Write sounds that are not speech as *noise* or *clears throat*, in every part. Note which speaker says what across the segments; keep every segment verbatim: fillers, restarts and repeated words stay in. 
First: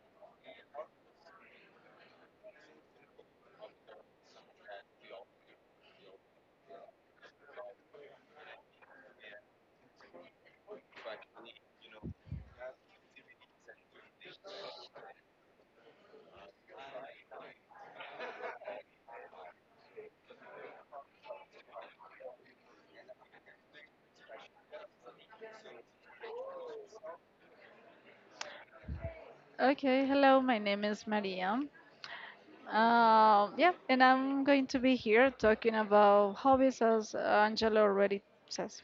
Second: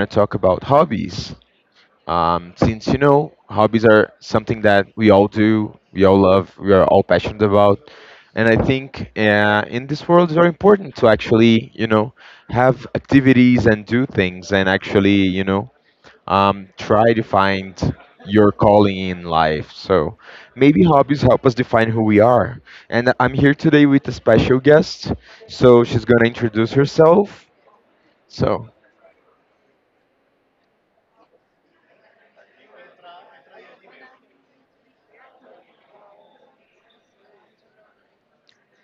Speaker 1: to talk about hobbies. Um, since you know, hobbies are something that we all do, we all love, we are all passionate about. And I think uh, in this world, it's very important to actually, you know, have activities and do things and actually, you know, um, try to find your calling in life. So maybe hobbies help us define who we are. And I'm here today with a special guest. So she's gonna introduce herself. So
Speaker 2: Okay, hello, my name is Maria. Um, yeah, and I'm going to be here talking about hobbies as Angela already says.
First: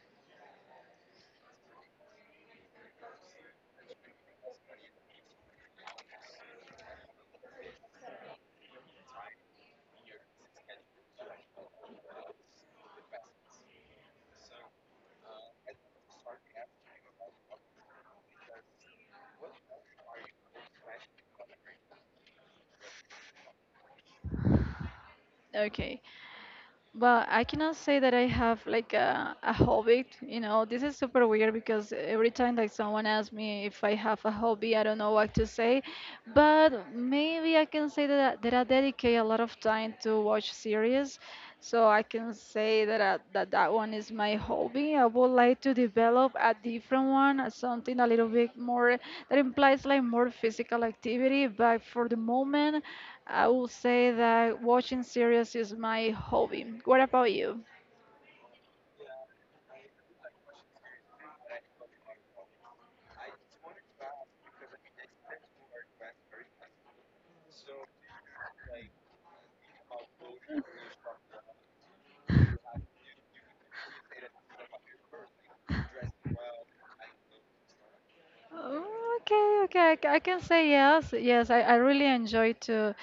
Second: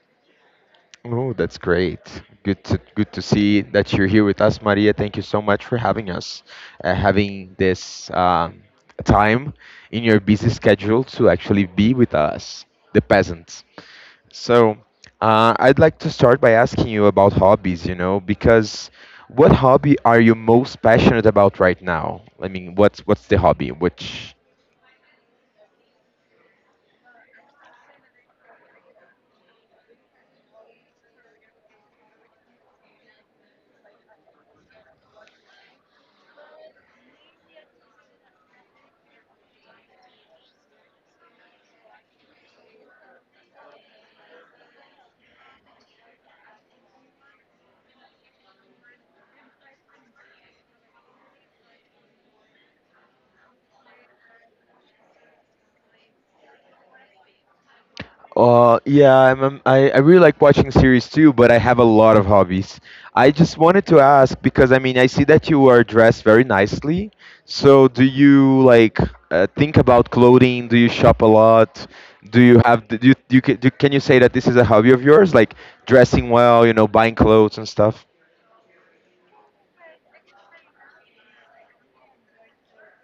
Speaker 1: oh, that's great. Good to good to see that you're here with us, Maria. Thank you so much for having us, uh, having this um, time in your busy schedule to actually be with us, the peasants. So, uh, I'd like to start by asking you about hobbies, you know, because what hobby are you most passionate about right now? I mean, what's what's the hobby? Which
Speaker 2: Okay, but I cannot say that I have like a, a hobby. You know, this is super weird because every time like someone asks me if I have a hobby, I don't know what to say. But maybe I can say that, I- that I dedicate a lot of time to watch series. So I can can say that uh, that that one is my hobby. I would like to develop a different one, uh, something a little bit more that implies like more physical activity. But for the moment, I will say that watching series is my hobby. What about you?
Speaker 1: Uh, yeah, I'm, I'm- I I really like watching series too, but I have a lot of hobbies. I just wanted to ask because I mean I see that you are dressed very nicely. So do you like uh, think about clothing? Do you shop a lot? Do you have do you, do you ca- do, Can you say that this is a hobby of yours, like dressing well, you know, buying clothes and stuff?
Speaker 2: Oh, okay, okay, I ca- I can say yes. Yes, I, I really enjoy to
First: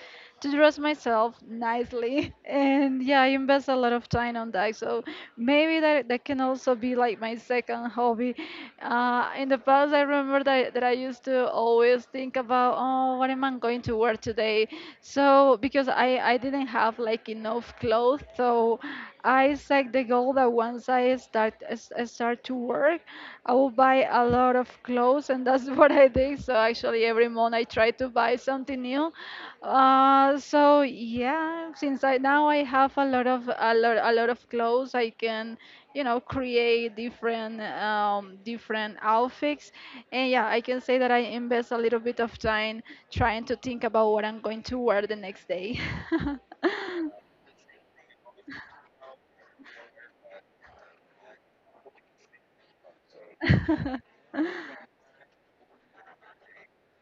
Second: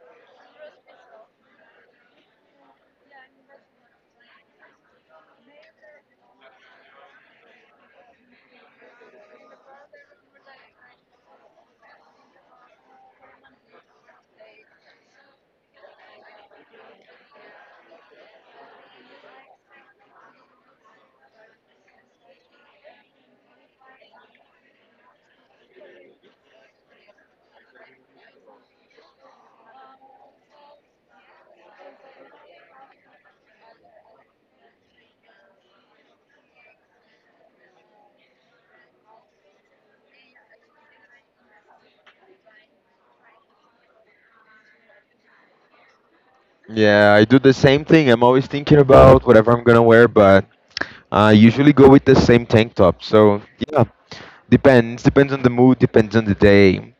Speaker 2: to dress myself nicely, *laughs* and yeah, I invest a lot of time on that. So maybe that that can also be like my second *laughs* hobby. Uh, in the past, I remember that that I used to always think about, oh, what am I going to wear today? So because I I didn't have like enough clothes, so. I set the goal that once I start s- I start to work, I will buy a lot of clothes, and that's *laughs* what I did. So actually, every month I try to buy something new. Uh, so yeah, since I now I have a lot of a lot a lot of clothes, I can you know create different um, different outfits, and yeah, I can say that I invest a little bit of time trying to think about what I'm going to wear the next day. *laughs*
Speaker 1: Yeah, I do the same thing. I'm always thinking about whatever I'm gonna wear, but I usually go with the same tank top. So yeah,
Speaker 2: *laughs*
Speaker 1: depends. Depends on the mood. Depends on the day.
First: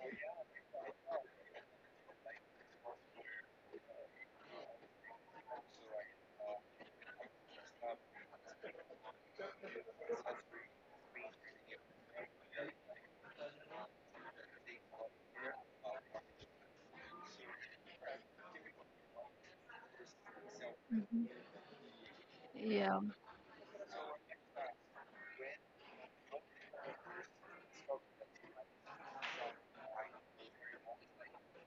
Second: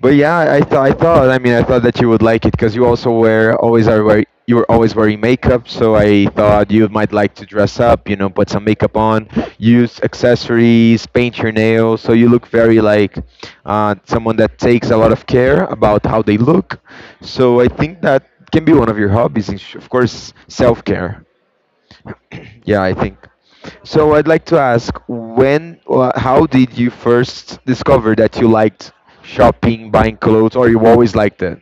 Speaker 1: But yeah, I thought I thought I mean I thought that you would like it because you also wear always are wear, you were always wearing makeup. So I thought you might like to dress up. You know, put some makeup on, use accessories, paint your nails. So you look very like uh, someone that takes a lot of care about how they look. So I think that can be one of your hobbies. and sh- Of course, self care.
Speaker 2: Mhm.
Speaker 1: Yeah, I
Speaker 2: Yeah.
Speaker 1: think. So I'd like to ask, when or how did you first discover that you liked shopping, buying clothes, or you always liked it?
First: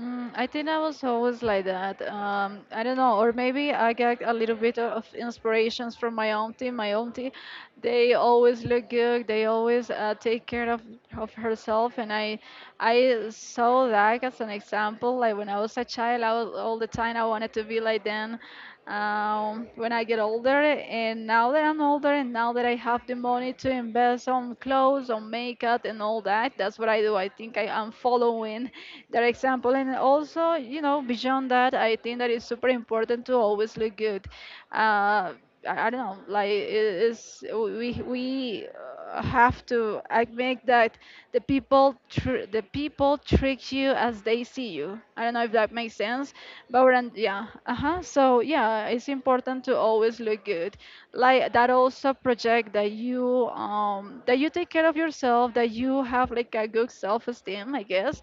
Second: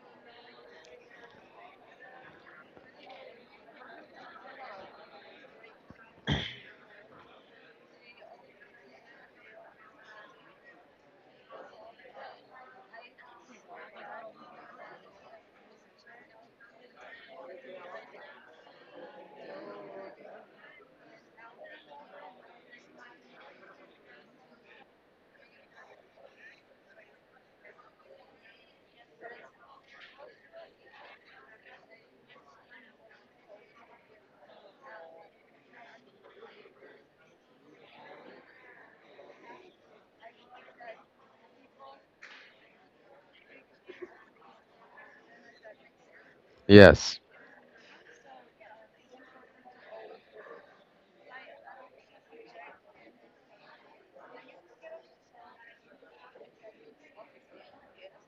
Speaker 2: Mm, I think I was always like that. Um, I don't know, or maybe I get a little bit of inspirations from my auntie. My auntie, they always look good. They always uh, take care of, of herself, and I I saw that as an example. Like when I was a child, I was all the time I wanted to be like them. Um, when I get older. And now that I'm older and now that I have the money to invest on clothes, on makeup, and all that, that's what I do. I think I am following that example. And also, you know, beyond that, I think that it's super important to always look good. Uh, I, I don't know like it is we we uh, have to I make that the people tr- the people treat you as they see you. I don't know if that makes sense, but we're on-
Speaker 1: Yes.
Speaker 2: yeah, uh-huh. So yeah, it's important to always look good, like that also project that you um that you take care care of yourself, that you have like a good self-esteem, I guess.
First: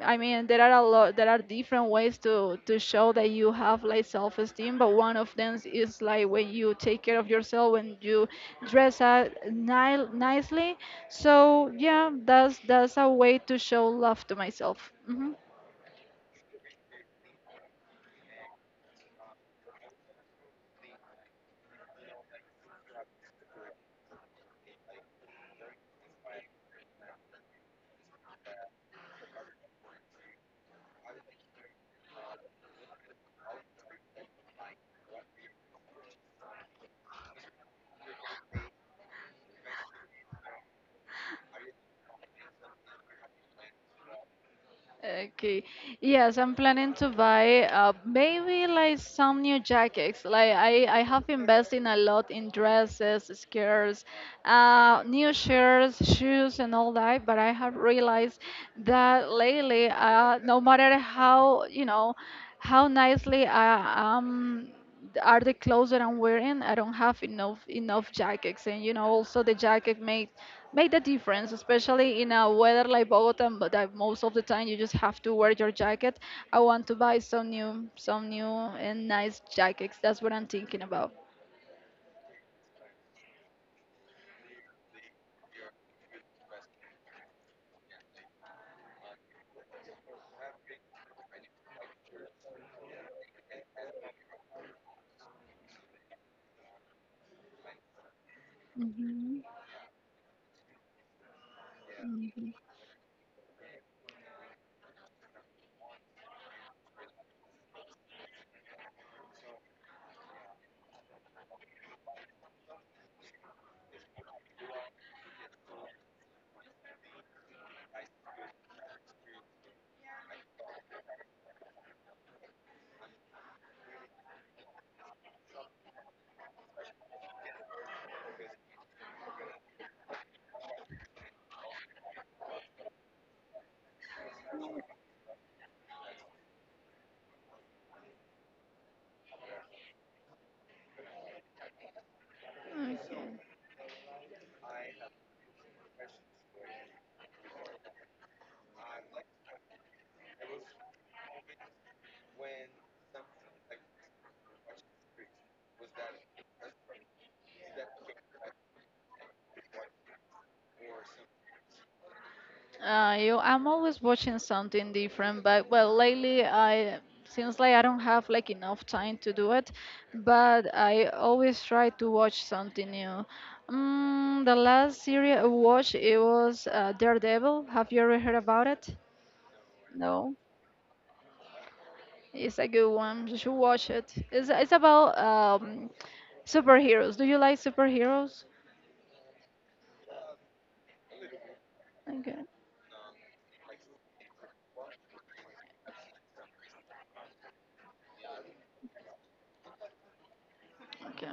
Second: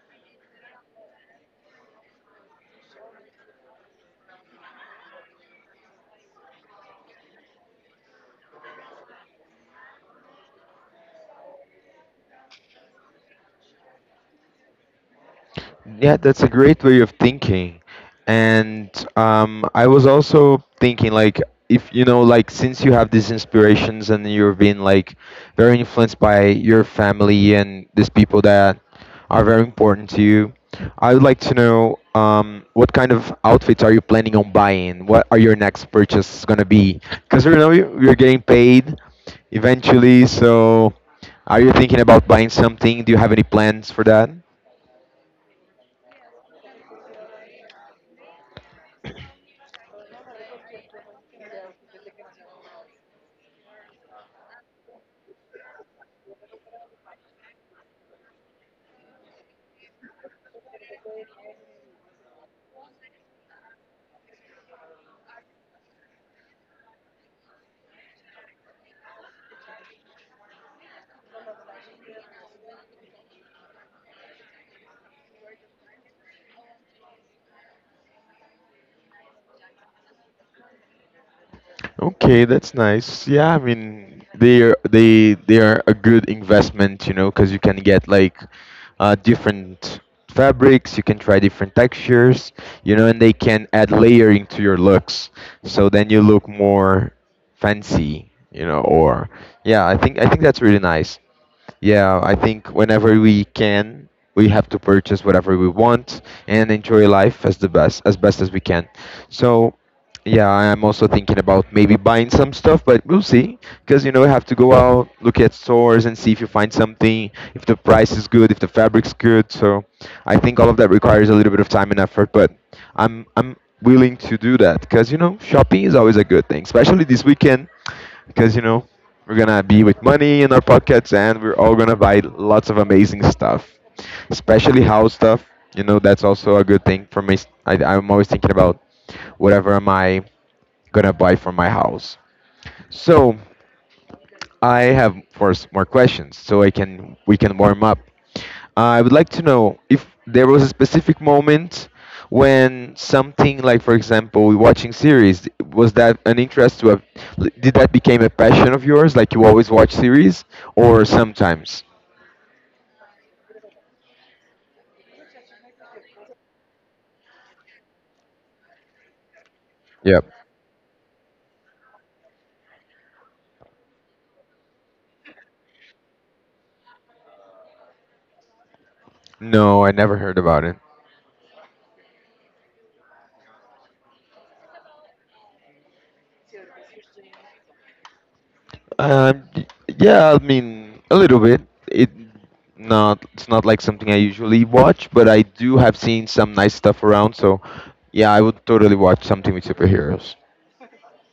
Speaker 2: I mean, there are a lot, there are different ways to to show that you have like self-esteem, but one of them is like when you take care of yourself, when you dress up ni- nicely. So yeah, that's that's a way to show love to myself. hmm
Speaker 1: Yeah, that's a great way of thinking. And um, I was also thinking, like, if you know, like, since you have these inspirations and you're being like very influenced by your family and these people that are very important to you, I would like to know um, what kind of outfits are you planning on buying? What are your next purchase gonna be? Because you know you- you're getting paid eventually, so are you thinking about buying something? Do you have any plans for that?
Speaker 2: Okay. Yes, I'm planning to buy uh, maybe like some new jackets. Like I, I have invested a lot in dresses, skirts, uh, new shirts, shoes, and all that. But I have realized that lately, uh, no matter how you know, how nicely I am are the clothes that I'm wearing, I don't have enough enough jackets, and you know also the jacket made made a difference, especially in a weather like Bogota, but that most of the time you just have to wear your jacket. I want to buy some new some new and nice jackets. That's what I'm thinking about.
Speaker 1: Okay, that's nice. Yeah, I mean they are they they are a good investment, you know, because you can get like uh, different fabrics, you can try different textures, you know, and they can add layering to your looks. So then you look more fancy, you know, or
Speaker 2: hmm
Speaker 1: yeah, I think I think that's really nice. Yeah, I think whenever we can, we have to purchase whatever we want and enjoy life as the best as best as we can. So, yeah, I'm also thinking about maybe buying some stuff, but we'll see. Because you know, you have to go out, look at stores, and see if you find something, if the price is good, if the fabric's good. So, I think all of that requires a little bit of time and effort, but I'm I'm willing to do that because you know, shopping is always a good thing, especially this weekend because you know we're gonna be with money in our pockets, and we're all gonna buy lots of amazing stuff, especially house stuff. You know, that's also a good thing for me. I, I'm always thinking about whatever am I gonna buy for my house.
Speaker 2: hmm
Speaker 1: So I have, of course, more questions, so I can we can warm up. I would like to know if there was a specific moment when something like, for example, watching series, was that an interest to a, did that became a passion of yours? Like you always watch series or sometimes?
Speaker 2: Uh, you, I'm always watching something different, but well, lately I seems like I don't have like enough time to do it,
Speaker 1: Yep.
Speaker 2: but I always try to watch something new. Mm, the last series I watched it was uh, Daredevil. Have you ever heard about it?
Speaker 1: No, I never
Speaker 2: No,
Speaker 1: heard about it.
Speaker 2: it's a good one. You should watch it. It's it's about um, superheroes. Do you like superheroes?
Speaker 1: Um, y- yeah, I mean a little bit. It
Speaker 2: Okay.
Speaker 1: not it's not like something I usually watch, but I do have seen some nice stuff around. So yeah, I would totally watch something with superheroes.
Speaker 2: Okay.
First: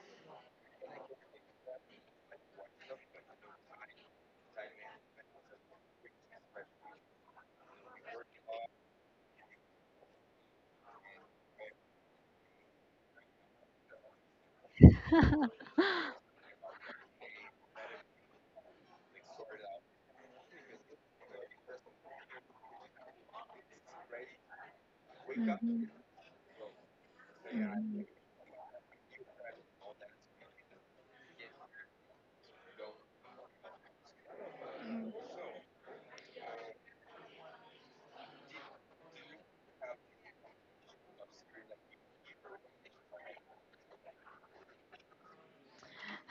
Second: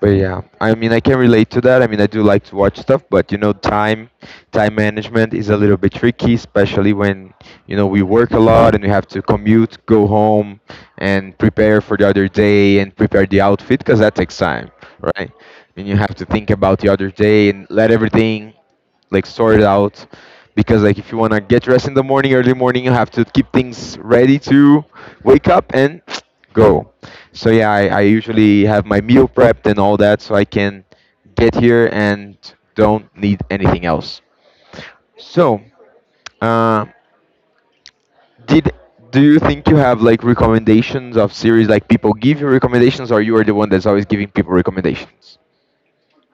Speaker 1: But yeah, I mean, I can relate to that. I mean, I do like to watch stuff, but you know, time time management is a little bit tricky, especially when you know we work a lot and we have to commute, go home, and prepare for the other day and prepare the outfit because that takes time, right? I mean, you have to think about the other day and let everything like sort it out because like if you want to get dressed in the morning early morning you have to keep things ready to wake up
Speaker 2: Mhm.
Speaker 1: and *tsk* go. So yeah, I, I
Speaker 2: Mhm.
Speaker 1: usually have my meal prepped and all that so I can get here and don't need anything else. So uh did do you think you have like recommendations of series, like people give you recommendations or you are the one that's always giving people recommendations?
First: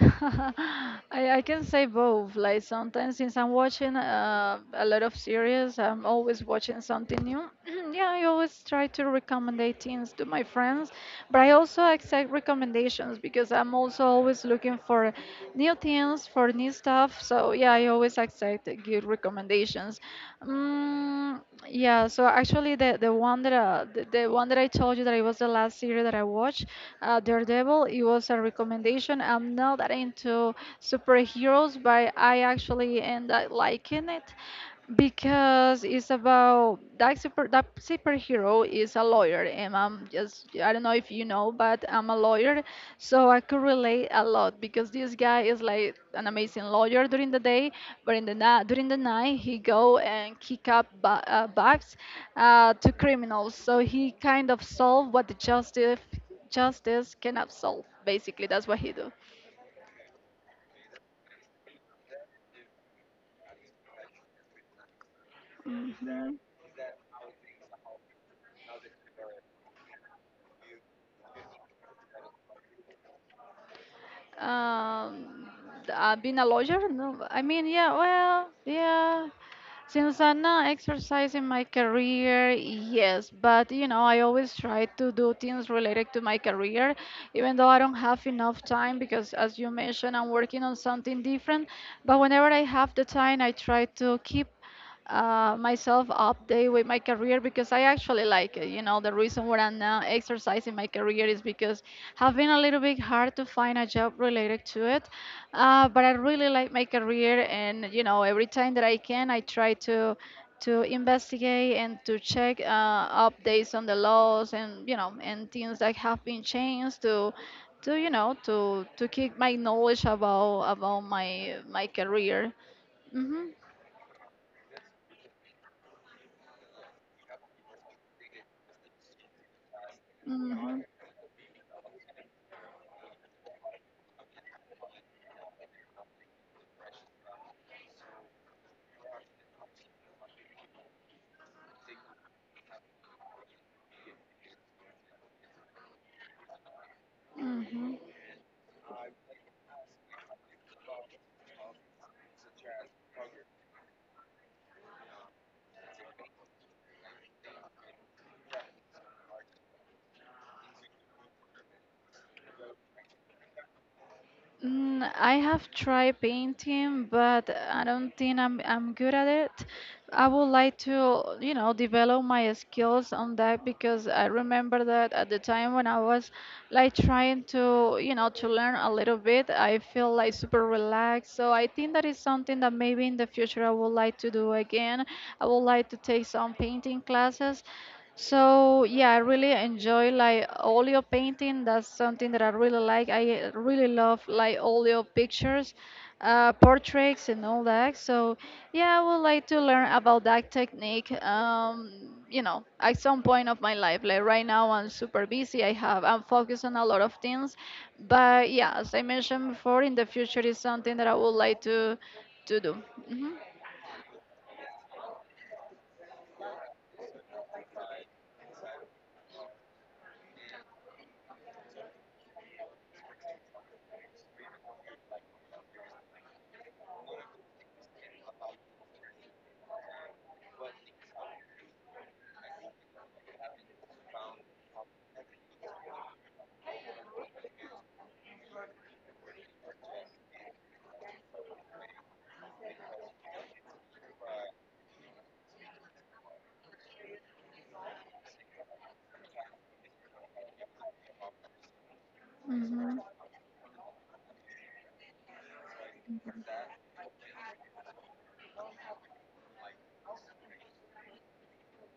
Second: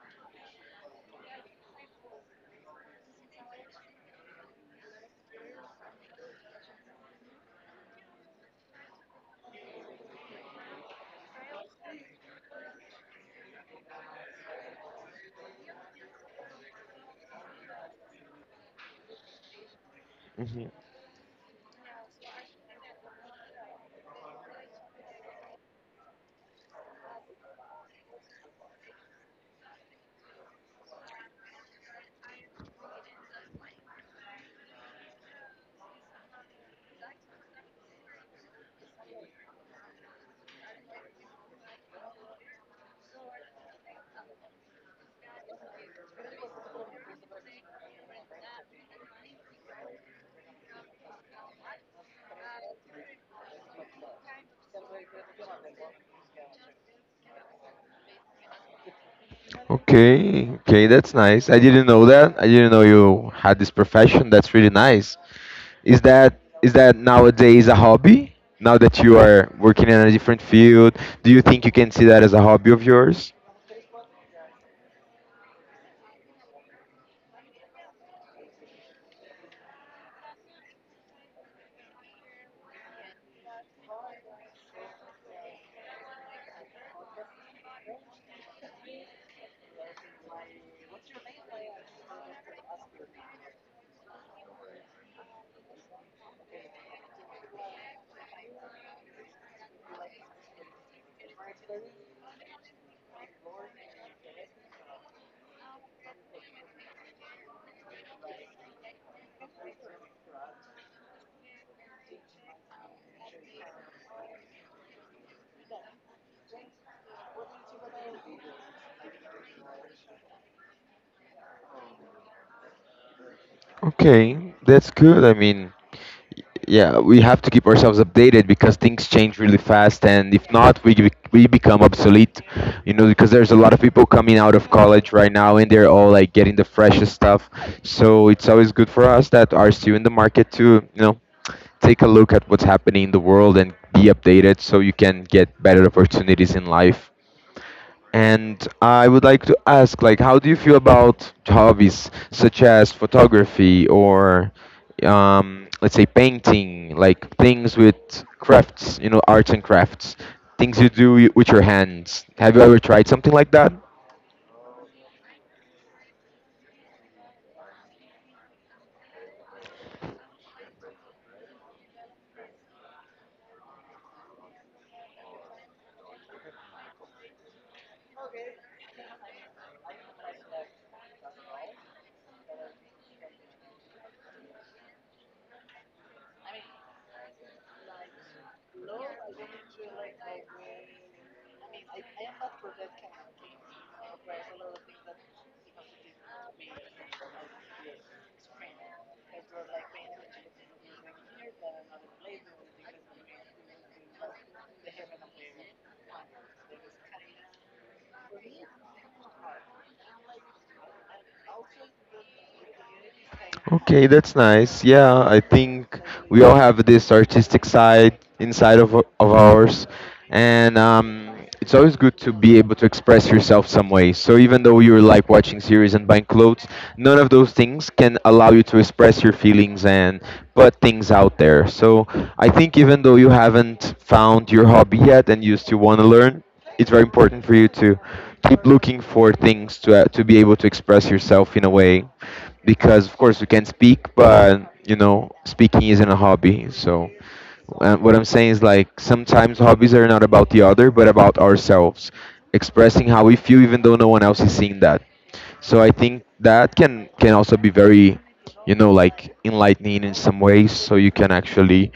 Speaker 2: *laughs* I, I can say both. Like sometimes, since I'm watching uh, a lot of series, I'm always watching something new. *clears throat* Yeah, I always try to recommend things to my friends, but I also accept recommendations because I'm also always looking for new things for new stuff. So yeah, I always accept the good recommendations. Mm, yeah, so actually the the one that uh, the, the one that I told you that it was the last series that I watched, uh, Daredevil, it was a recommendation. I'm not that into superheroes, but I actually end up liking it because it's about that super that superhero is a lawyer, and I'm just, I don't know if you know, but I'm a lawyer. So I could relate a lot because this guy is like an amazing lawyer during the day, but in the night during the night he go and kick up ba- uh, bugs, uh, to criminals. So he kind of solve what the justice justice cannot solve, basically. That's what he do.
Speaker 1: Okay, okay, that's nice. I didn't know that. I didn't know you had this profession. That's really nice. Is
Speaker 2: Mhm.
Speaker 1: that is that nowadays a hobby? Now that you are working in a different field, do you think you can see that as a hobby of yours?
Speaker 2: Um, uh, being a lawyer? No, I mean, yeah, well, yeah. Since I'm not exercising my career, yes, but you know, I always try to do things related to my career, even though I don't have enough time because, as you mentioned, I'm working on something different. But whenever I have the time, I try to keep uh, myself update with my career because I actually like it. You know, the reason why I'm now exercising my career is because have been a little bit hard to find a job related to it. Uh, but I really like my career, and you know, every time that I can, I try to to investigate and to check uh, updates on the laws, and you know and things that have been changed to to you know to to keep my knowledge about about my my career. hmm
Speaker 1: Okay, that's good. I mean, yeah, we have to keep ourselves updated because things change really fast, and if
Speaker 2: hmm
Speaker 1: not, we bec- we become obsolete. You know, because there's a lot of people coming out of college right now, and they're all like getting the freshest stuff. So it's always good for us that are still in the market to you know take a look at what's happening in the world and be updated so you can get better opportunities in life.
Speaker 2: Mhm.
Speaker 1: And I would like to ask, like, how do you feel about hobbies such as photography or, um, let's say, painting, like things with crafts, you know, arts and crafts, things you do y- with your hands? Have you ever tried something like that?
Speaker 2: Mm, I have tried painting, but I don't think I'm I'm good at it. I would like to, you know, develop my skills on that because I remember that at the time when I was like trying to, you know, to learn a little bit, I feel like super relaxed. So I think that is something that maybe in the future I would like to do again. I would like to take some painting classes. So yeah, I really enjoy like all your painting. That's something that I really like. I uh, really love like all your pictures, uh, portraits and all that. So yeah, I would like to learn about that technique. Um, you know, at some point of my life, like right now, I'm super busy. I have I'm focused on a lot of things, but yeah, as I mentioned before, in the future is something that I would like to to do.
Speaker 1: Okay, that's nice. Yeah, I think we all have this artistic side inside of o- of ours, and um, it's always good to be able to express yourself some way. So even though you're like watching series and buying clothes, none of those things can allow you to express your feelings and put things out there. So I think even though you haven't found your hobby yet and you still want to learn, it's very important for you to keep looking for things to uh, to be able to express yourself in a way because of course we can speak, but you know, speaking isn't a hobby. So uh, what I'm saying is like sometimes hobbies are not about the other, but about ourselves,
Speaker 2: hmm
Speaker 1: expressing how we feel, even though no one else is seeing that. So I think that can can also be very, you know, like enlightening in some ways. So you can actually,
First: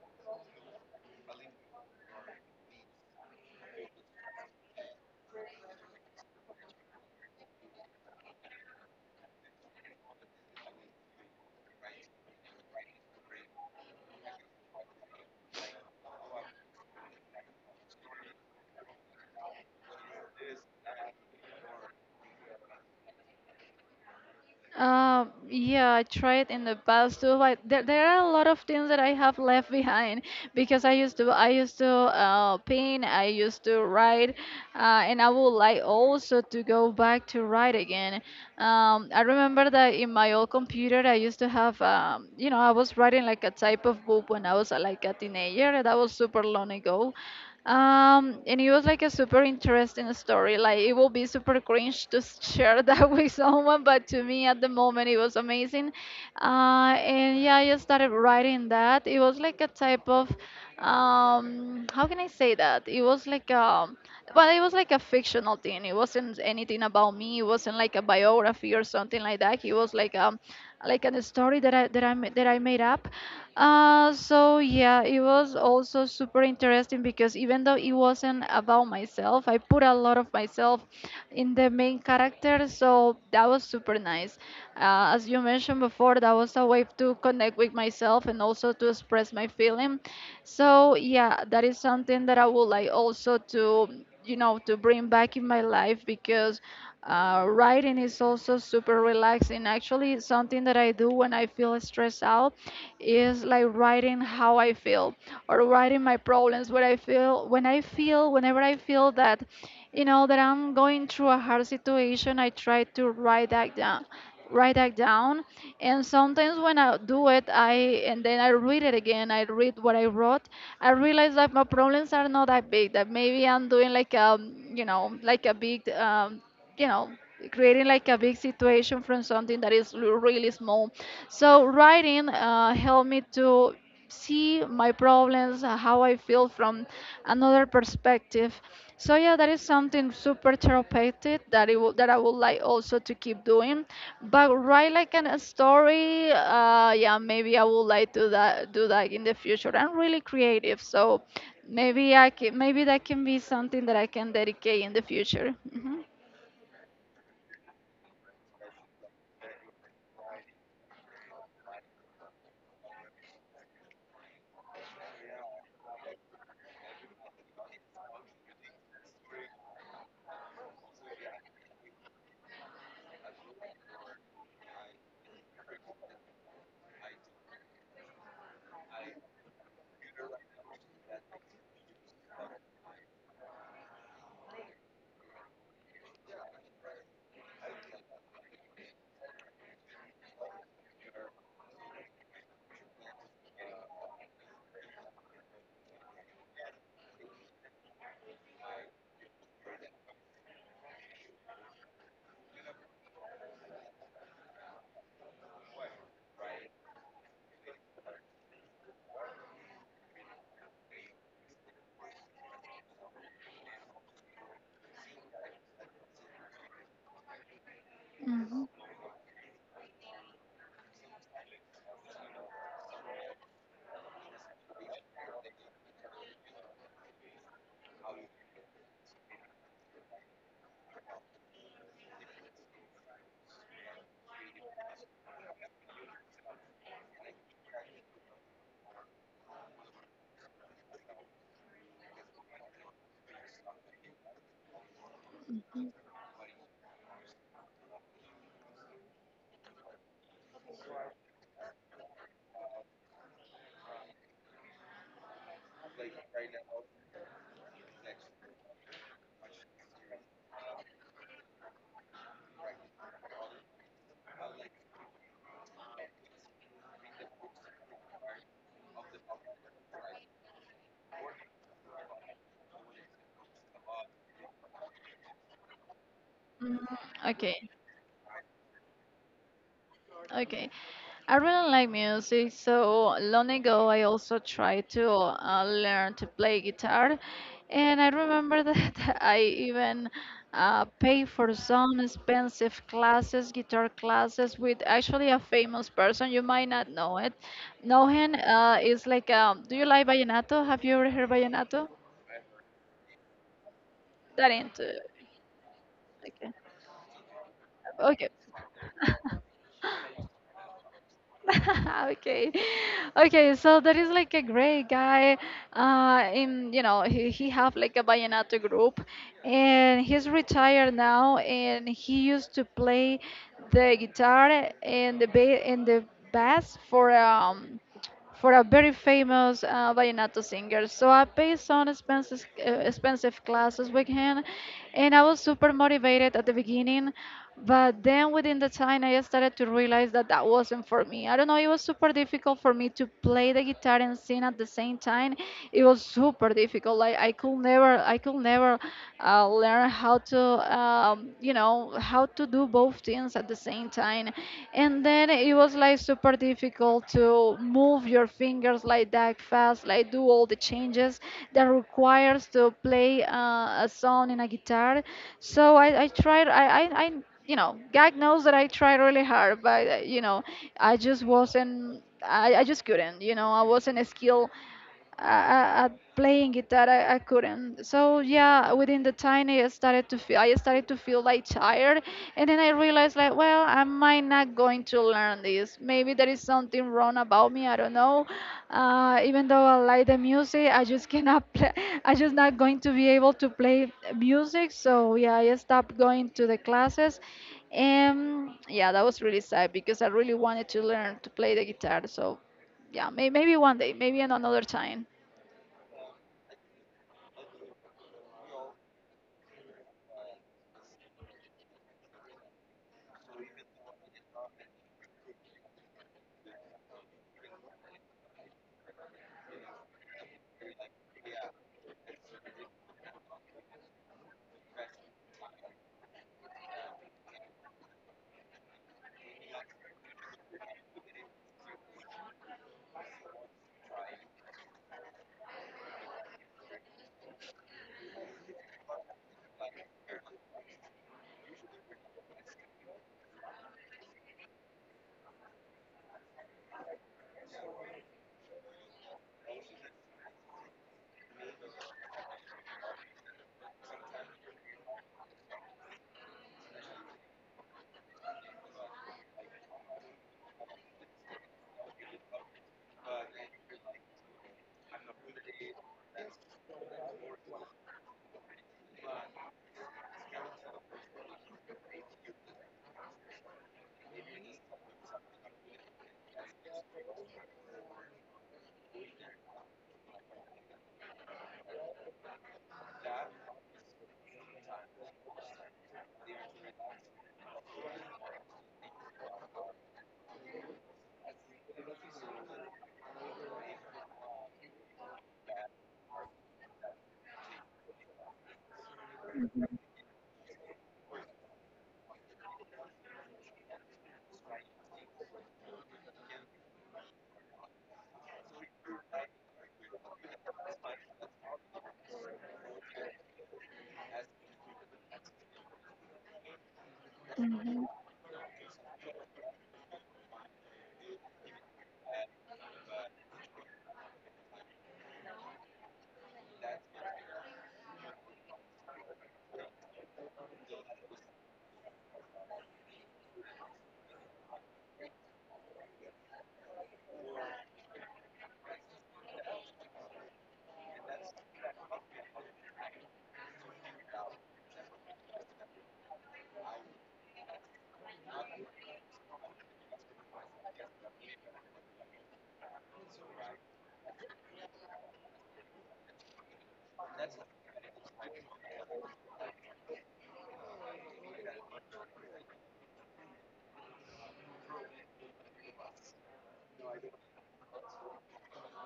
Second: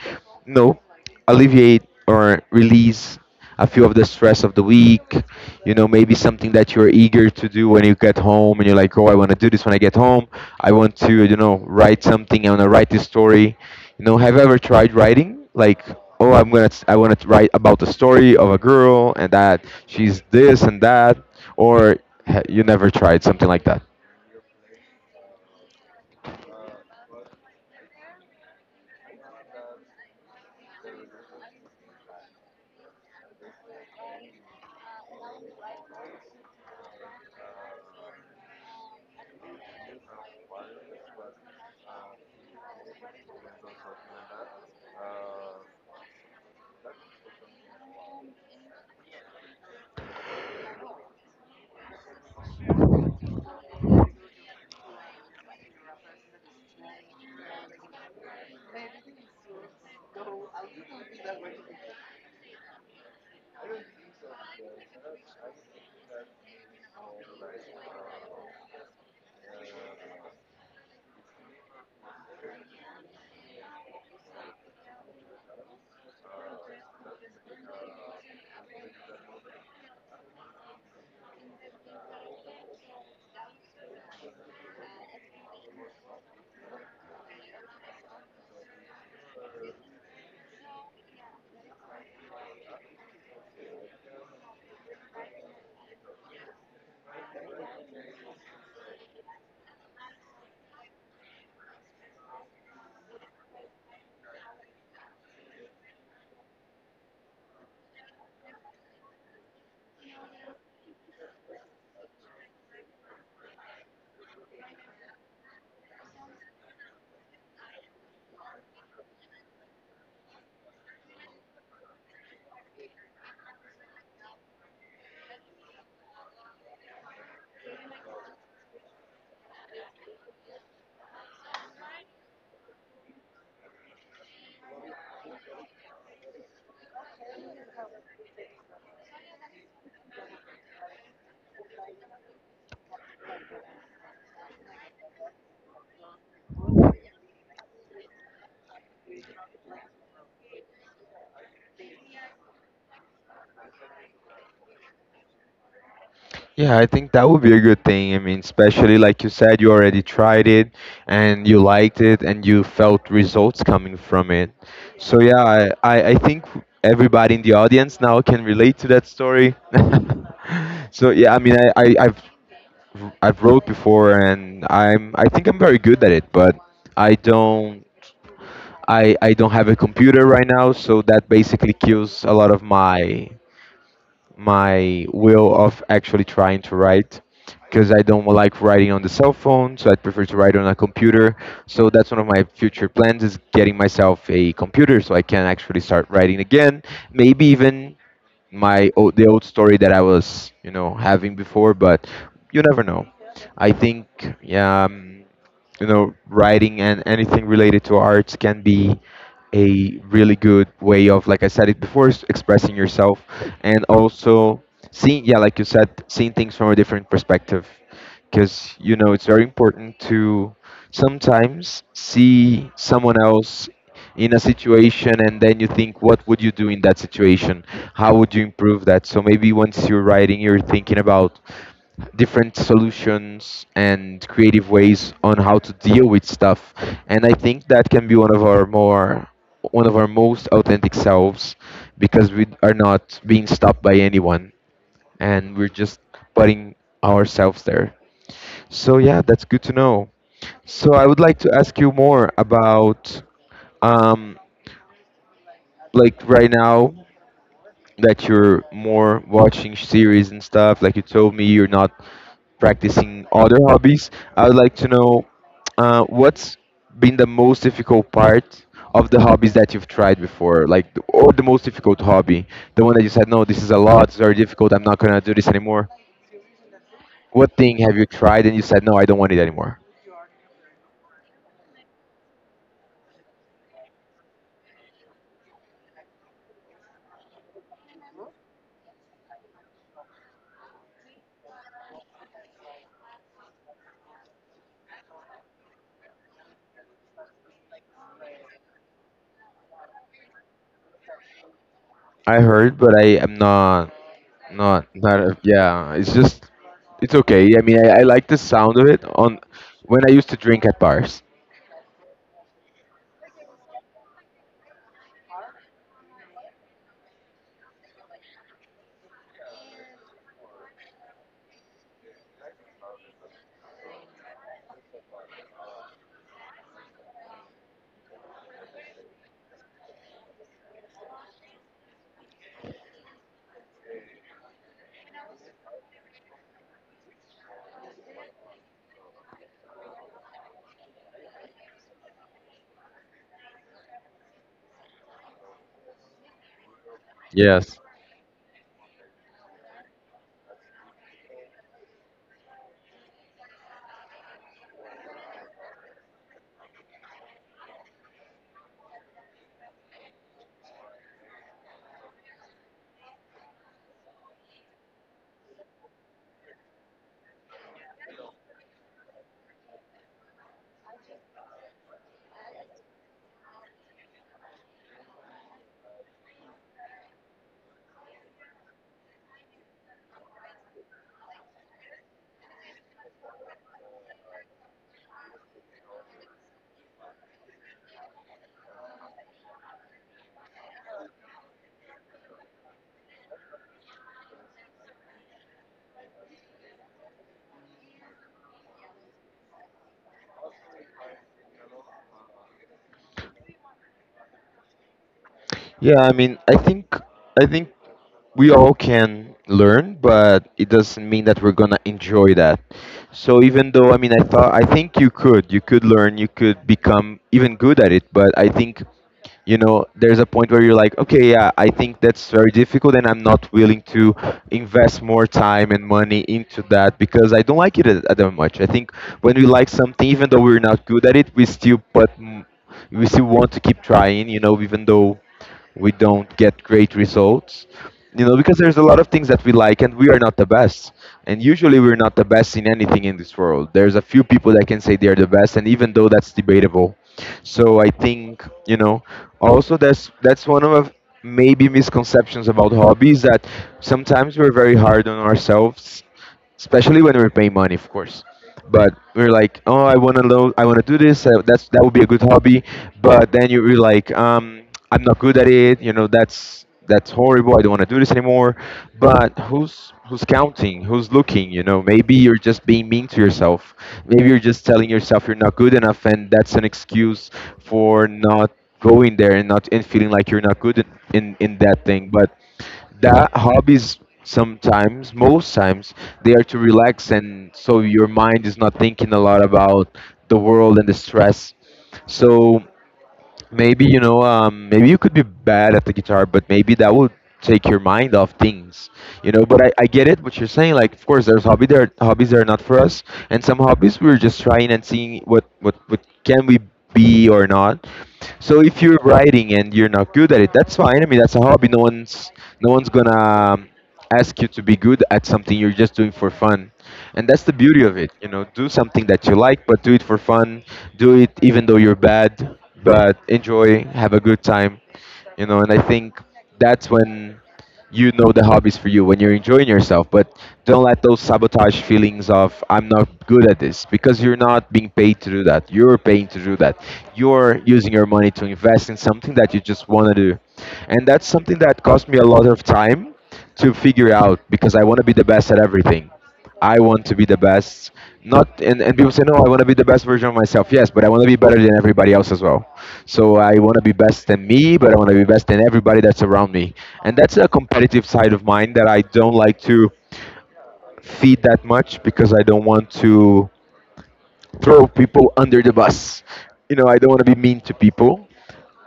Speaker 1: you know, alleviate or release a few of the stress of the week. You know, maybe something that you're eager to do when you get home and you're like, oh, I want to do this when I get home. I want to, you know, write something. I want to write this story. You know, have you ever tried writing? Like, oh, I'm gonna, I want to write about the story of a girl and that she's this and that, or ha- you never tried something like that?
Speaker 2: Um, yeah, I tried in the past too, but there, there are a lot of things that I have left *laughs* behind because I used to I used to uh, paint, I used to write, uh, and I would like also to go back to write again. Um, I remember that in my old computer I used to have um, you know I was writing like a type of book when I was uh, like a teenager. That was super long ago. Um, and it was like a super interesting story. Like it will be super cringe to s- share that *laughs* with someone, but to me at the moment it was amazing. Uh, and yeah, I just started writing that. It was like a type of, um, how can I say that? It was like um, well, it was like a fictional thing. It wasn't anything about me. It wasn't like a biography or something like that. It was like um, like a story that I that I ma- that I made up. Uh, so yeah, it was also super interesting because even though it wasn't about myself, I put a lot of myself in the main character, so that was super nice. Uh, as you mentioned before, that was a way to connect with myself and also to express my feeling. So yeah, that is something that I would like also to you know to bring back in my life because uh, writing is also super relaxing. Actually, something that I do when I feel stressed out is like writing how I feel or writing my problems. What I feel when I feel whenever I feel that you know that I'm going through a hard situation, I try to write that down write that down And sometimes when I do it I and then I read it again, i read what i wrote. I realize that my problems are not that big, that maybe i'm doing like a, you know like a big um, you know creating like a big situation from something that is l- really small. So writing uh, helped me to see my problems, uh, how I feel from another perspective. So yeah, that is something super therapeutic that it would that I would like also to keep doing. But write like an, a story, uh, yeah, maybe I would like to that do that in the future. I'm really creative, so maybe I can, maybe that can be something that I can dedicate in the future. hmm
Speaker 1: Yeah, I think that would be a good thing. I mean, especially like you said, you already tried it and you liked it and you felt results coming from it. So yeah, I, I, I think everybody in the audience now can relate to that story. *laughs* So yeah, I mean, I, I, I've I've wrote before and I'm I think I'm very good at it, but I don't I, I don't have a computer right now, so that basically kills a lot of my my will of actually trying to write because I don't like writing on the cell phone, so I prefer to write on a computer. So that's one of my future plans is getting myself a computer so I can actually start writing again. Maybe even my old, the old story that I was you know having before, but you never know. I think yeah. Um, you know, writing and anything related to arts can be a really good way of, like I said it before, s- expressing yourself, and also seeing, yeah, like you said, seeing things from a different perspective. Because,
Speaker 2: hmm
Speaker 1: you know, it's very important to sometimes see someone else in a situation, and then you think, what would you do in that situation? How would you improve that? So maybe once you're writing, you're thinking about different solutions and creative ways on how to deal with stuff, and I think that can be one of our more one of our most authentic selves, because we are not being stopped by anyone, and we're just putting ourselves there. So yeah, that's good to know. So I would like to ask you more about, um like right now that you're more watching series and stuff, like you told me you're not practicing other hobbies, I would like to know uh, what's been the most difficult part of the hobbies that you've tried before, like, or the most difficult hobby, the one that you said, no, this is a lot, it's very difficult, I'm not gonna do this anymore.
Speaker 2: hmm
Speaker 1: What
Speaker 2: Okay.
Speaker 1: thing have you tried and you said, no, I don't want it anymore?
Speaker 2: Okay. I really like music, so long ago I also tried to uh, learn to play guitar, and I remember that *laughs* I even uh, paid for some expensive classes, guitar classes, with actually a famous person. You might not know it. Know him, uh, is like, um, do you like vallenato? Have you ever heard vallenato?
Speaker 1: I heard, but I am not,
Speaker 2: That
Speaker 1: not,
Speaker 2: into
Speaker 1: not. a- Yeah, it's just,
Speaker 2: okay.
Speaker 1: it's okay. I mean, I, I like
Speaker 2: Okay.
Speaker 1: the sound of it on when I used to drink at bars.
Speaker 2: *laughs* Okay. okay so there is like a great guy uh in, you know he, he have like a vallenato group, and he's retired now, and he used to play the guitar and the ba- and the bass for um for a very famous uh, vallenato singer. So I paid some expenses, uh, expensive classes with him, and I was super motivated at the beginning. But then within the time, I started to realize that that wasn't for me. I don't know, it was super difficult for me to play the guitar and sing at the same time. It was super difficult. Like I could
Speaker 1: Yes.
Speaker 2: never, I could never uh, learn how to, um, you know how to do both things at the same time. And then it was like super difficult to move your fingers like that fast, like do all the changes that requires to play uh, a song in a guitar. so i, I tried. I, I i you know god knows that I tried really hard, but uh, you know I just wasn't, I, I just couldn't. you know I wasn't skilled uh, at playing guitar. I, I couldn't. So yeah, within the time i started to feel I started to feel like tired. And then I realized like, well, I might not going to learn this. Maybe there is something wrong about me, I don't know. Uh, even though I like the music, I just cannot play. *laughs* I just not going to be able to play music. So yeah, I stopped going to the classes. And yeah, that was really sad because I really wanted to learn to play the guitar. So yeah, may, maybe one day, maybe in another time.
Speaker 1: Yeah, I mean, I think, I think we all can learn, but it doesn't mean that we're gonna enjoy that. So even though, I mean, I thought I think you could, you could learn, you could become even good at it, but I think, you know, there's a point where you're like, okay, yeah, I think that's very difficult and I'm not willing to invest more time and money into that because I don't like it a- that much. I think when we like something, even though we're not good at it, we still put m- we still want to keep trying, you know, even though we don't get great results, you know, because there's a lot of things that we like and we are not the best. And usually we're not the best in anything in this world. There's a few people that can say they're the best, and even though that's debatable. So I think, you know. Also, that's that's one of maybe misconceptions about hobbies, that sometimes we're very hard on ourselves, especially when we're paying money, of course. But we are like, oh, I want to lo- I want to do this. Uh, that's that would be a good hobby. But then you are like, um, I'm not good at it. You know, that's that's horrible. I don't want to do this anymore. But who's who's counting? Who's looking? You know, maybe you're just being mean to yourself. Maybe you're just telling yourself you're not good enough, and that's an excuse for not going there and not, and feeling like you're not good in in, in that thing. But that hobbies, sometimes most times, they are to relax, and so your mind is not thinking a lot about the world and the stress. So maybe, you know, um, maybe you could be bad at the guitar, but maybe that would take your mind off things. You know, but I,
Speaker 2: Mhm,
Speaker 1: I get it what you're saying, like of course there's hobby there hobbies that are not for us, and some hobbies we're just trying and seeing what what, what can we be or not. So if you're writing and you're not good at it, that's fine. I mean, that's a hobby. No one's no one's gonna um, ask you to be good at something you're just doing for fun. And that's the beauty
Speaker 2: mhm,
Speaker 1: of it. You know, do something that you like, but do it for fun. Do it even though you're bad, but enjoy, have a good time. You know, and I think that's when, you know, the hobbies for you, when you're enjoying yourself. But don't let those sabotage feelings of I'm not good at this, because you're not being paid to do that, you're paying to do that. You're using your money to invest in something that you just want to do. And that's something that cost me a lot of time to figure out, because I want to be the best at everything. I want to be the best. Not and, and people say, no, I want to be the best version of myself. Yes, but I want to be better than everybody else as well. So I want to be best than me, but I want to be best than everybody that's around me. And that's a competitive side of mine that I don't like to feed that much, because I don't want to throw people under the bus. You know, I don't want to be mean to people,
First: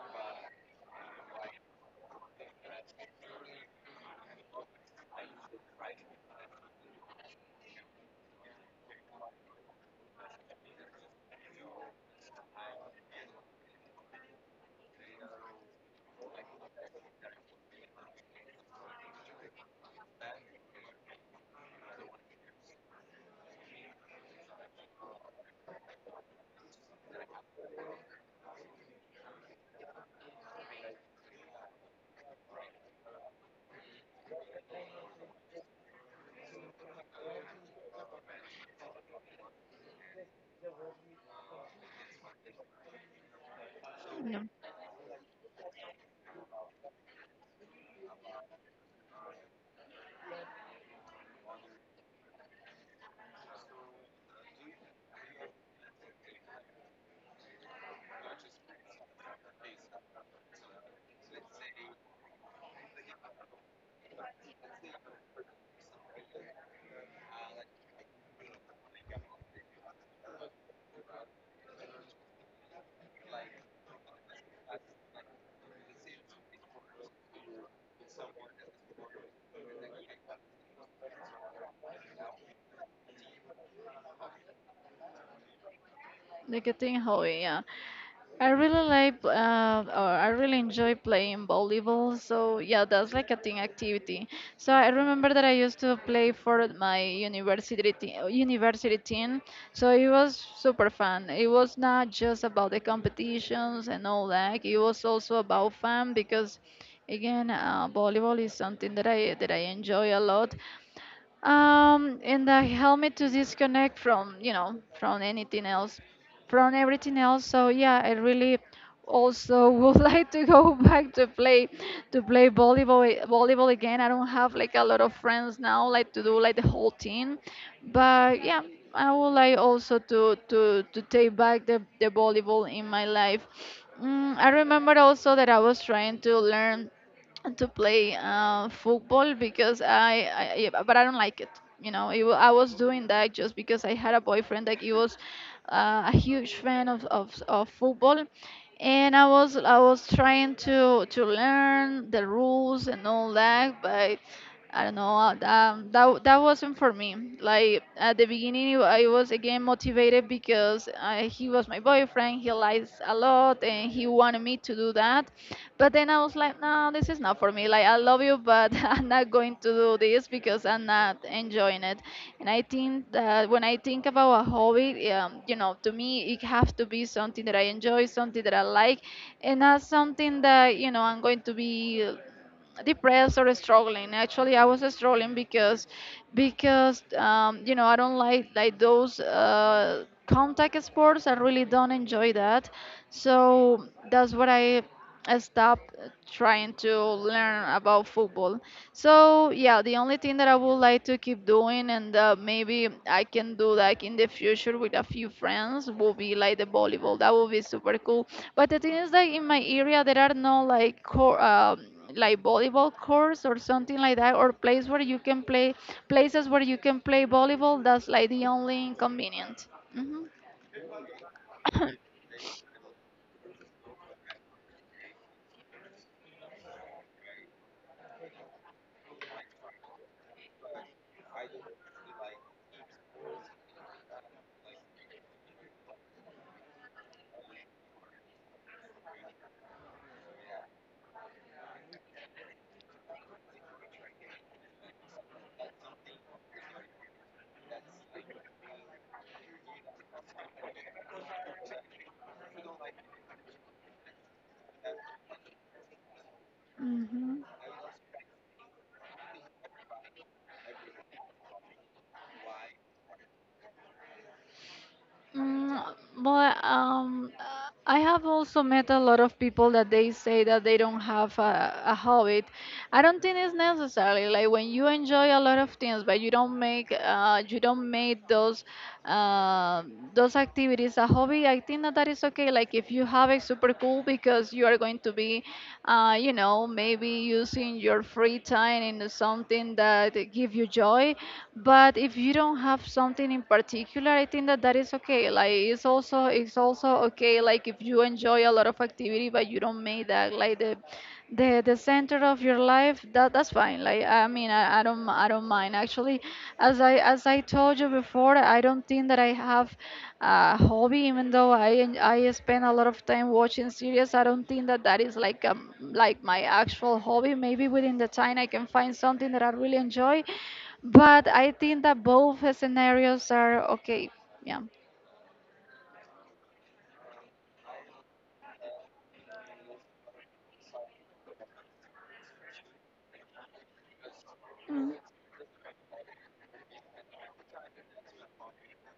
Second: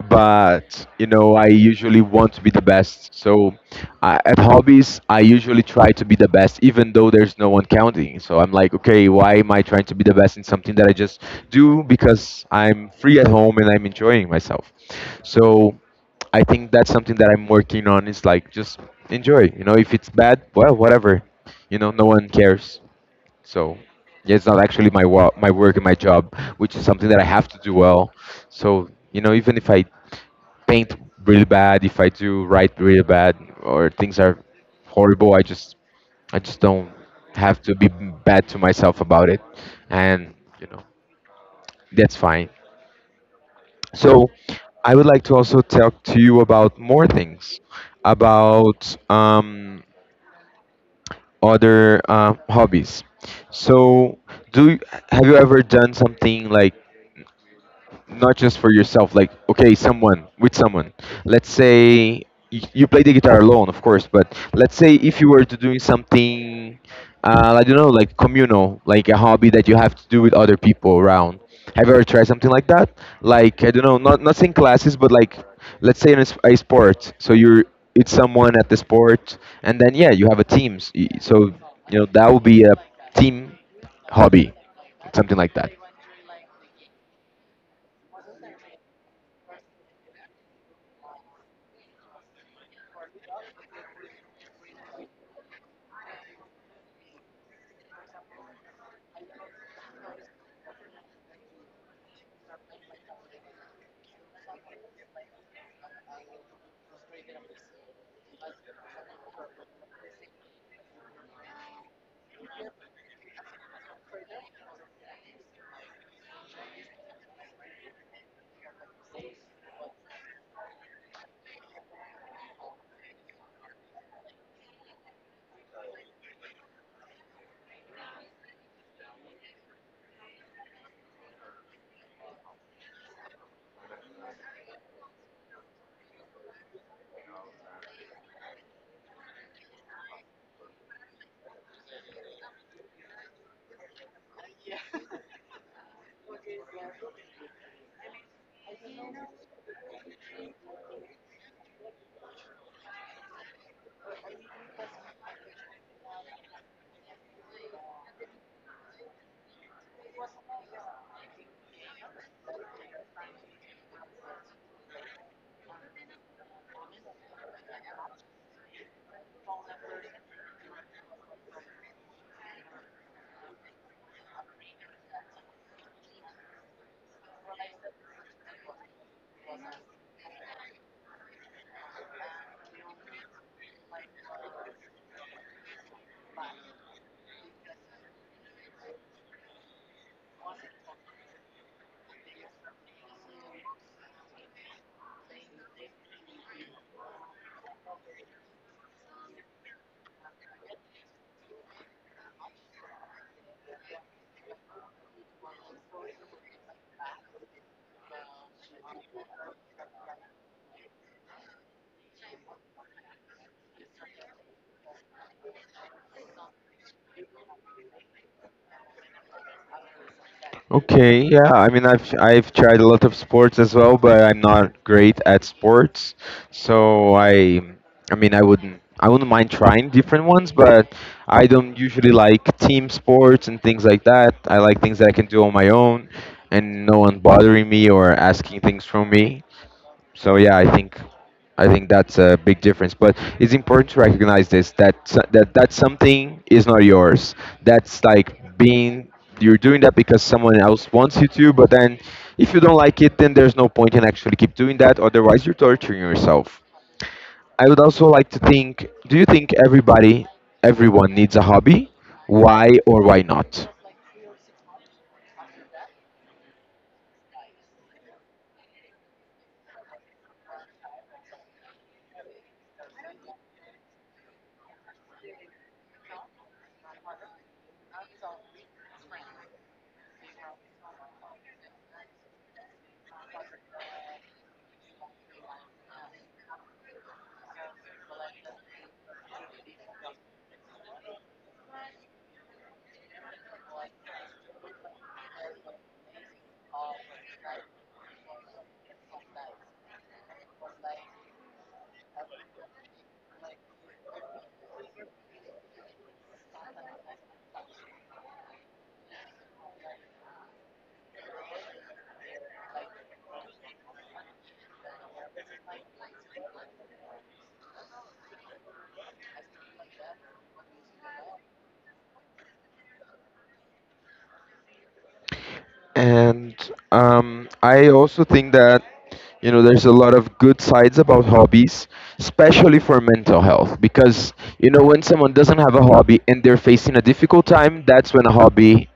Speaker 1: but you know, I usually want to be the best. So I, at hobbies I usually try to be the best, even though there's no one counting. So I'm like, okay, why am I trying to be the best in something that I just do because I'm free at home and I'm enjoying myself? So I think that's something that I'm working on, is like just enjoy. You know, if it's bad, well, whatever. You know, no one cares. So yeah, it's not actually my wa- my work and my job, which is something that I have to do well. So you know, even if I paint really bad, if I do write really bad, or things are horrible, I just, I just don't have to be bad to myself about it, and, you know, that's fine. So
Speaker 2: yeah.
Speaker 1: I would like to also talk to you about more things, about um, other uh, hobbies. So do you- have you ever done something like not just for yourself, like okay, someone with someone, let's say, you, you play the guitar alone, of course, but let's say if you were to doing something, uh, I don't know, like communal, like a hobby that you have to do with other people around. Have you ever tried something like that? Like I don't know, not not saying classes, but like let's say in a, s- a sport, so you're, it's someone at the sport, and then yeah, you have a team. S- y- so you know, that would be a team hobby, something like that.
Speaker 2: Like a thing, Howie, yeah. I really like, uh, or I really enjoy playing volleyball. So yeah, that's like a team activity. So I remember that I used to play for my university te- university team. So it was super fun. It was not just about the competitions and all that. It was also about fun because, again, uh, volleyball is something that I that I enjoy a lot. Um, and that helped me to disconnect from, you know, from anything else, from everything else. So yeah, I really also *laughs* would like to go *laughs* back to play to play volleyball volleyball again. I don't have like a lot of friends now, like to do like the whole team, but yeah, I would like also to to to take back the the volleyball in my life. Mm, I remember also that I was trying to learn to play uh, football because I, I I- but I don't like it. You know, it, wa- I was doing that just because I had a boyfriend that he was uh, a huge fan of, of of football, and I was I was trying to to learn the rules and all that, but I don't know. Uh, Um, that w- that wasn't for me. Like at the beginning, it I was again motivated because uh, he was my boyfriend. He likes a lot, and he wanted me to do that. But then I was like, no, this is not for me. Like I love you, but *laughs* I'm not going to do this because I'm not enjoying it. And I think that when I think about a hobby, um, you know, to me, it has to be something that I enjoy, something that I like, and not something that you know I'm going to be depressed or struggling. Actually, I was struggling because because um, you know I don't like like those uh, contact sports. I really don't enjoy that. So that's what I I stopped trying to learn about football. So yeah, the only thing that I would like to keep doing, and uh, maybe I can do like in the future with a few friends, will be like the volleyball. That would be super cool. But the thing is that in my area there are no like core. Um, like volleyball courts or something like that, or place where you can play places where you can play volleyball. That's like the only inconvenient. Hmm
Speaker 1: Okay, yeah. I mean, I've I've tried a lot of sports as well, but I'm not great at sports. So I, I mean, I wouldn't I wouldn't mind trying different ones, but I don't usually like team sports and things like that. I like things that I can do on my own, and no one bothering me or asking things from me. So yeah, I think, I think that's a big difference. But it's important to recognize this, that so- that that something is not yours. That's like being, you're doing that because someone else wants you to. But then, if you don't like it, then there's no point in actually keep doing that. Otherwise, you're torturing yourself.
Speaker 2: hmm
Speaker 1: I would also like to think: do you think everybody, everyone needs a hobby? Why or why not?
Speaker 2: Mm, but um, uh, I have also met a lot of people that they say that they don't have a, a habit. I don't think it's necessary. Like when you enjoy a lot of things, but you don't make uh, you don't make those uh, those activities a hobby. I think that that is okay. Like if you have it, super cool, because you are going to be, uh, you know, maybe using your free time in something that give you joy. But if you don't have something in particular, I think that that is okay. Like it's also it's also okay, like if you enjoy a lot of activity but you don't make that like the the the center of your life. That that's fine. Like I mean, i, I don't I i don't mind. Actually, as i as I told you before, I don't think that I have a hobby, even though i en- I spend a lot of time watching series. I don't think that that is like um like my actual hobby. Maybe within the time I can find something that I really enjoy, but I think that both scenarios are okay. Yeah.
Speaker 1: And um, I also think that, you know, there's a lot of good sides about hobbies, especially for mental health, because you know,
Speaker 2: Mm,
Speaker 1: when someone doesn't have a hobby and they're facing a difficult time, that's when a hobby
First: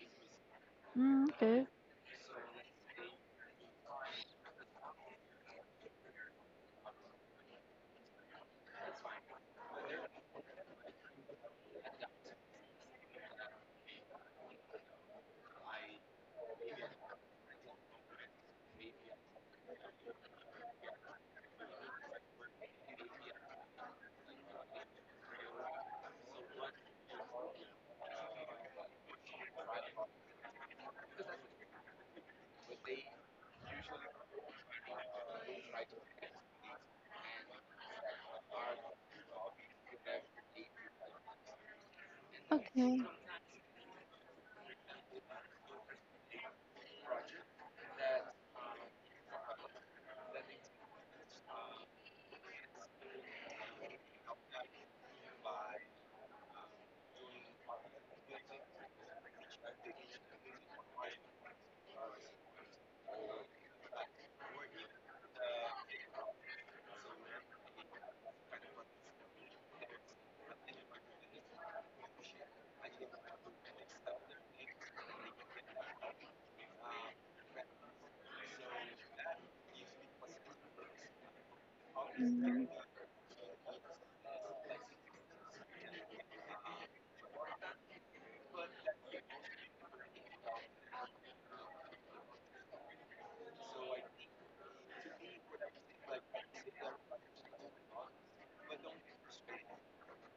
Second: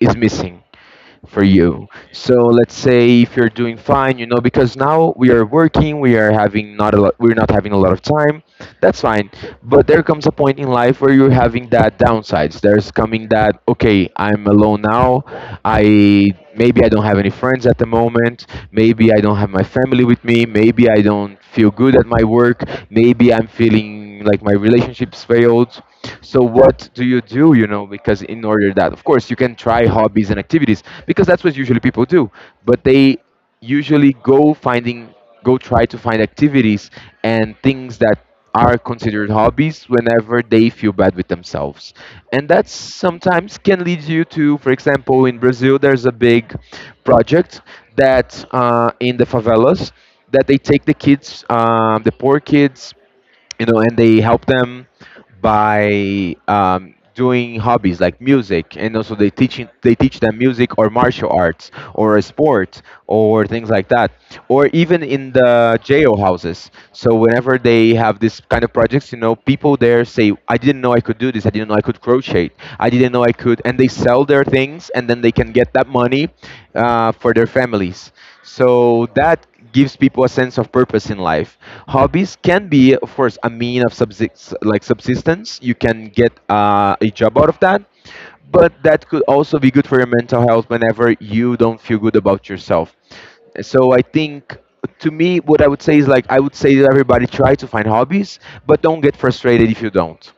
Speaker 1: is missing
Speaker 2: mm,
Speaker 1: for
Speaker 2: okay.
Speaker 1: you. So let's say if you're doing fine, you know, because now we are working, we are having not a lot, we're not having a lot of time. That's fine. But there comes a point in life where you're having that downsides. There's coming that, okay, I'm alone now. I, maybe I don't have any friends at the moment. Maybe I don't have my family with me. Maybe I don't feel good at my work. Maybe I'm feeling like my relationship's failed. So what do you do, you know? Because in order that, of course, you can try hobbies and activities, because that's what usually people do, but they usually go finding go try to find activities and things that are considered hobbies whenever they feel bad with themselves. And that
Speaker 2: Okay.
Speaker 1: sometimes can lead you to, for example, in Brazil, there's a big project that uh, in the favelas, that they take the kids, um, the poor kids, you know, and they help them by um, doing hobbies like music, and also they teaching they teach them music or martial arts or a sport or things like that, or even in the jail houses. So whenever they have this kind of projects, you know, people there say, "I didn't know I could do this. I didn't know I could crochet. I didn't know I could," and they sell their things, and then they can get that money, uh, for their families. So that gives people a sense of purpose in life. Hobbies
Speaker 2: Mm,
Speaker 1: can be, of course, a mean of subsist- like subsistence. You can get uh, a job out of that, but that could also be good for your mental health whenever you don't feel good about yourself. So I think, to me, what I would say is, like, I would say to everybody, try to find hobbies, but don't get frustrated if you don't,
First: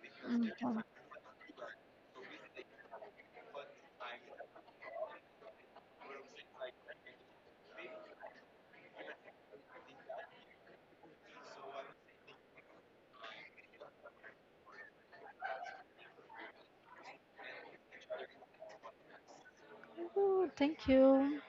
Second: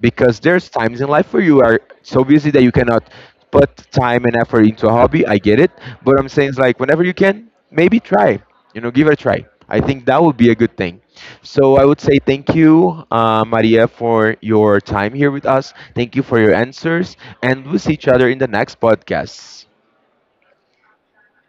Speaker 1: because
Speaker 2: mm,
Speaker 1: there's
Speaker 2: mm.
Speaker 1: times in life where you are so busy that you cannot put time and effort into a hobby. I get it, but I'm saying it's like whenever you can, maybe try. You know, give it a try. I think that would be a good thing. So I would say thank you, uh, Maria, for your time here with us. Thank you for your answers, and we'll see each other in the next podcast.
Speaker 2: Ooh, thank you.